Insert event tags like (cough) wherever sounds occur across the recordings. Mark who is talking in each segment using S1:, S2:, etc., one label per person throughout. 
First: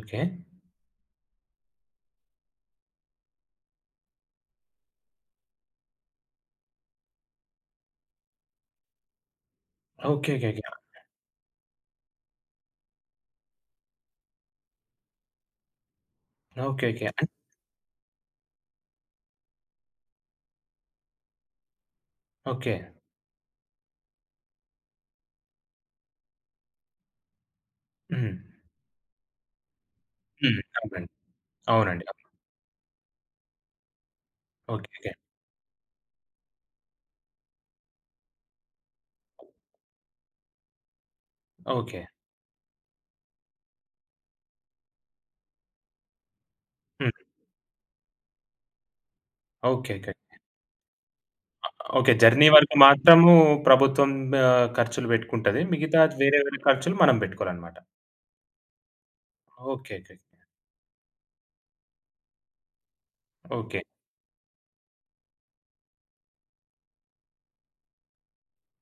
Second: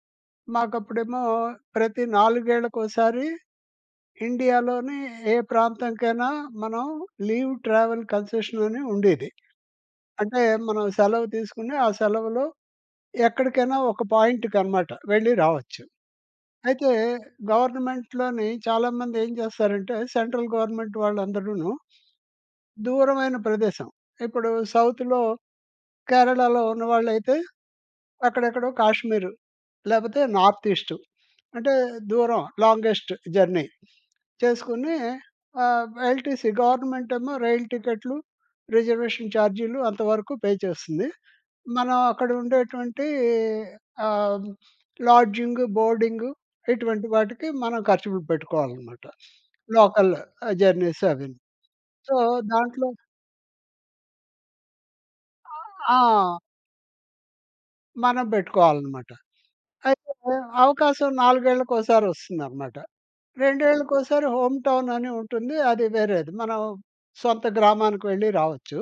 S1: Okay.
S2: మాకప్పుడేమో ప్రతి నాలుగేళ్లకోసారి ఇండియాలోని ఏ ప్రాంతానికైనా మనం లీవ్ ట్రావెల్ కన్సెషన్ అని ఉండేది. అంటే
S1: ఓకేకేకే.
S2: మనం
S1: ఓకే.
S2: సెలవు తీసుకుని ఆ సెలవులో ఎక్కడికైనా ఒక పాయింట్‌కన్నమాట వెళ్లి రావచ్చు. అయితే
S1: ఓకేకే. అన్
S2: గవర్నమెంట్‌లోని చాలామందేం చేస్తారంటే సెంట్రల్ గవర్నమెంట్ వాళ్ళందరూను
S1: ఓకే.
S2: దూరమైన ప్రదేశం, ఇప్పుడు సౌత్‌లో కేరళలో ఉన్నవాళ్లైతే
S1: హ్మ్.
S2: అక్కడెక్కడో కాశ్మీరు లేపోతే
S1: హ్మ్.
S2: నార్త్ ఈస్టు,
S1: అవునండి.
S2: అంటే
S1: అవునండి. అవును.
S2: దూరం లాంగెస్ట్ జర్నీ చేసుకొని
S1: ఓకేకే.
S2: ఆహ్, ఎల్‌టిసీ గవర్నమెంటేమో రైలు టికెట్లు రిజర్వేషన్ ఛార్జీలు అంతవరకు పే చేస్తుంది. మనం
S1: ఓకే.
S2: అక్కడ ఉండేటువంటి ఆహ్, లాడ్జింగు, బోర్డింగు ఇటువంటి
S1: హ్మ్.
S2: వాటికి మనం ఖర్చులు పెట్టుకోవాలనమాట (sniffs) లోకల్
S1: ఓకేకేకే.
S2: జర్నీస్ అవి.
S1: ఆహ్, ఓకే.
S2: సో
S1: జర్నీ వరకు
S2: దాంట్లో
S1: మాత్రము ప్రభుత్వం ఆహ్, ఖర్చులు బెట్టుకుంటది.
S2: ఆహ్,
S1: మిగతా
S2: ఆ!
S1: వేరే వేరే ఖర్చులు మనం బెట్టుకోవాలన్నమాట.
S2: మనం పెట్టుకోవాలనమాట. అయితే
S1: ఓకేకేకే.
S2: అవకాశం నాలుగేళ్లకోసారి ఒస్తుందనమాట.
S1: ఓకే.
S2: రెండేళ్లకోసారి హోమ్ టౌన్ అని ఉంటుంది అది వేరేది. మనం సొంత గ్రామానికి వెళ్లి రావచ్చు.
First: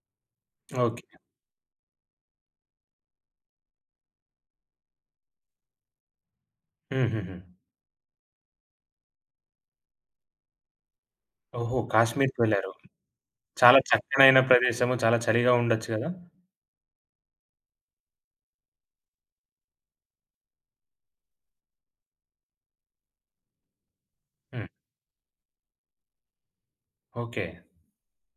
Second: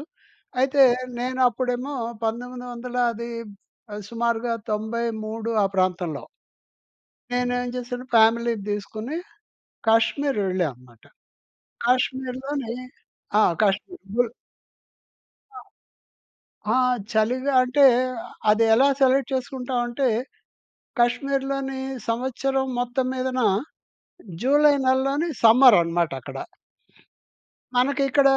S2: అయితే
S1: ఓకే.
S2: నేనప్పుడేమో 1900 అది సుమారుగా 93 ఆ ప్రాంతంలో
S1: హుహుహు.
S2: నేనేం చేశాను ఫ్యామిలీని తీసుకొని కశ్మీర్ వెళ్ళాం అన్నమాట.
S1: ఓహో! కాశ్మీర్‌కి వెళ్లారు.
S2: కాశ్మీర్‌లోని ఆ!
S1: చాలా
S2: కాశ్మీర్. బుల్
S1: చక్కనైన ప్రదేశం చాలా చలిగా
S2: ఆ!
S1: ఉండొచ్చు గదా?
S2: ఆ! చలిగా అంటే అదెలా సెలెక్ట్ చేసుకుంటాం అంటే కాశ్మీర్‌లోని సంవత్సరం మొత్తం మీదన
S1: హ్మ్.
S2: జులై నెలలోని సమ్మర్ అనమాటక్కడ.
S1: ఓకే.
S2: మనకిక్కడ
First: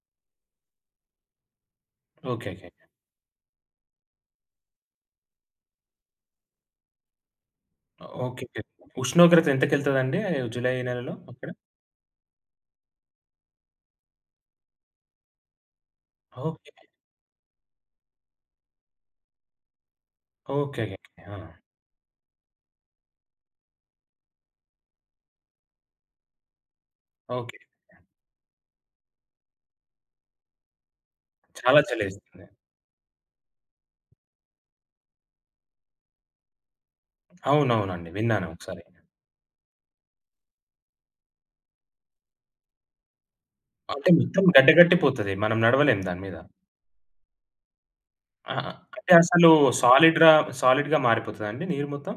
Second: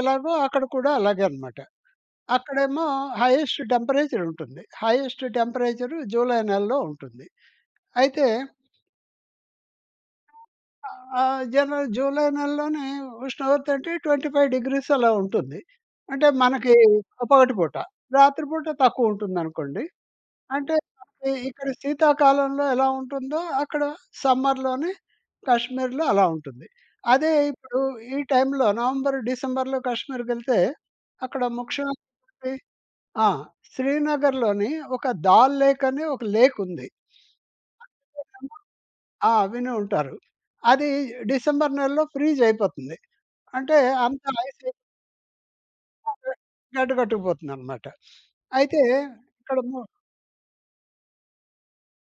S2: ఎలాగో అక్కడ కూడా అలాగే అనమాట.
S1: ఓకేకేకే.
S2: అక్కడేమో హైయెస్ట్ టెంపరేచర్ ఉంటుంది. హైయెస్ట్ టెంపరేచర్ జులై నెలలో ఉంటుంది. అయితే
S1: ఓకేకే. ఉష్ణోగ్రత ఎంతకెళ్తాదండి ఆహ్, జులై
S2: ఆహ్,
S1: నెలలో
S2: ఆ!
S1: అక్కడ?
S2: జర జూలై నెలలోనే స్నో తోంటి 25 C డిగ్రీస్ అలా ఉంటుంది. అంటే
S1: ఓకే.
S2: మనకి పొగటి పూట. రాత్రి పూట తక్కువుంటుందనుకోండి. అంటే
S1: ఓకేకేకే.
S2: అక్కడ
S1: ఆ!
S2: ఇక్కడ శీతాకాలంలో ఎలా ఉంటుందో అక్కడ సమ్మర్‌లోనే కాశ్మీర్‌లో అలా ఉంటుంది. అదే
S1: ఓకేకే.
S2: ఇప్పుడు ఈ టైంలో నవంబర్, డిసెంబర్‌లో కశ్మీర్‌కెళ్తే అక్కడ
S1: చాలా చలేస్తుంది.
S2: ముఖ్యమైనటువంటి ఆ! శ్రీనగర్‌లోని ఒక 'దాల్ లేక్' అని ఒక లేక్ ఉంది.
S1: అవునవునండి.
S2: (sniffs)
S1: విన్నాను
S2: అదేమో
S1: ఒకసారి.
S2: ఆ! వినే ఉంటారు. అది డిసెంబర్ నెలలో ఫ్రీజ్ అయిపోతుంది. అంటే
S1: అంటే
S2: అంత
S1: మొత్తం
S2: ఐస్
S1: గడ్డ
S2: అయిపో
S1: కట్టి పోతది. మనం నడవలేము దాని
S2: అది
S1: మీద.
S2: గడ్డ గట్టుకు పోతుందన్నమాట. (sniffs)
S1: ఆ!
S2: అయితే
S1: అంటే అసలు
S2: ఇక్కడ మో
S1: సాలిడ్‌ర సాలిడ్‌గా మారిపోతుందండి నీరు మొత్తం?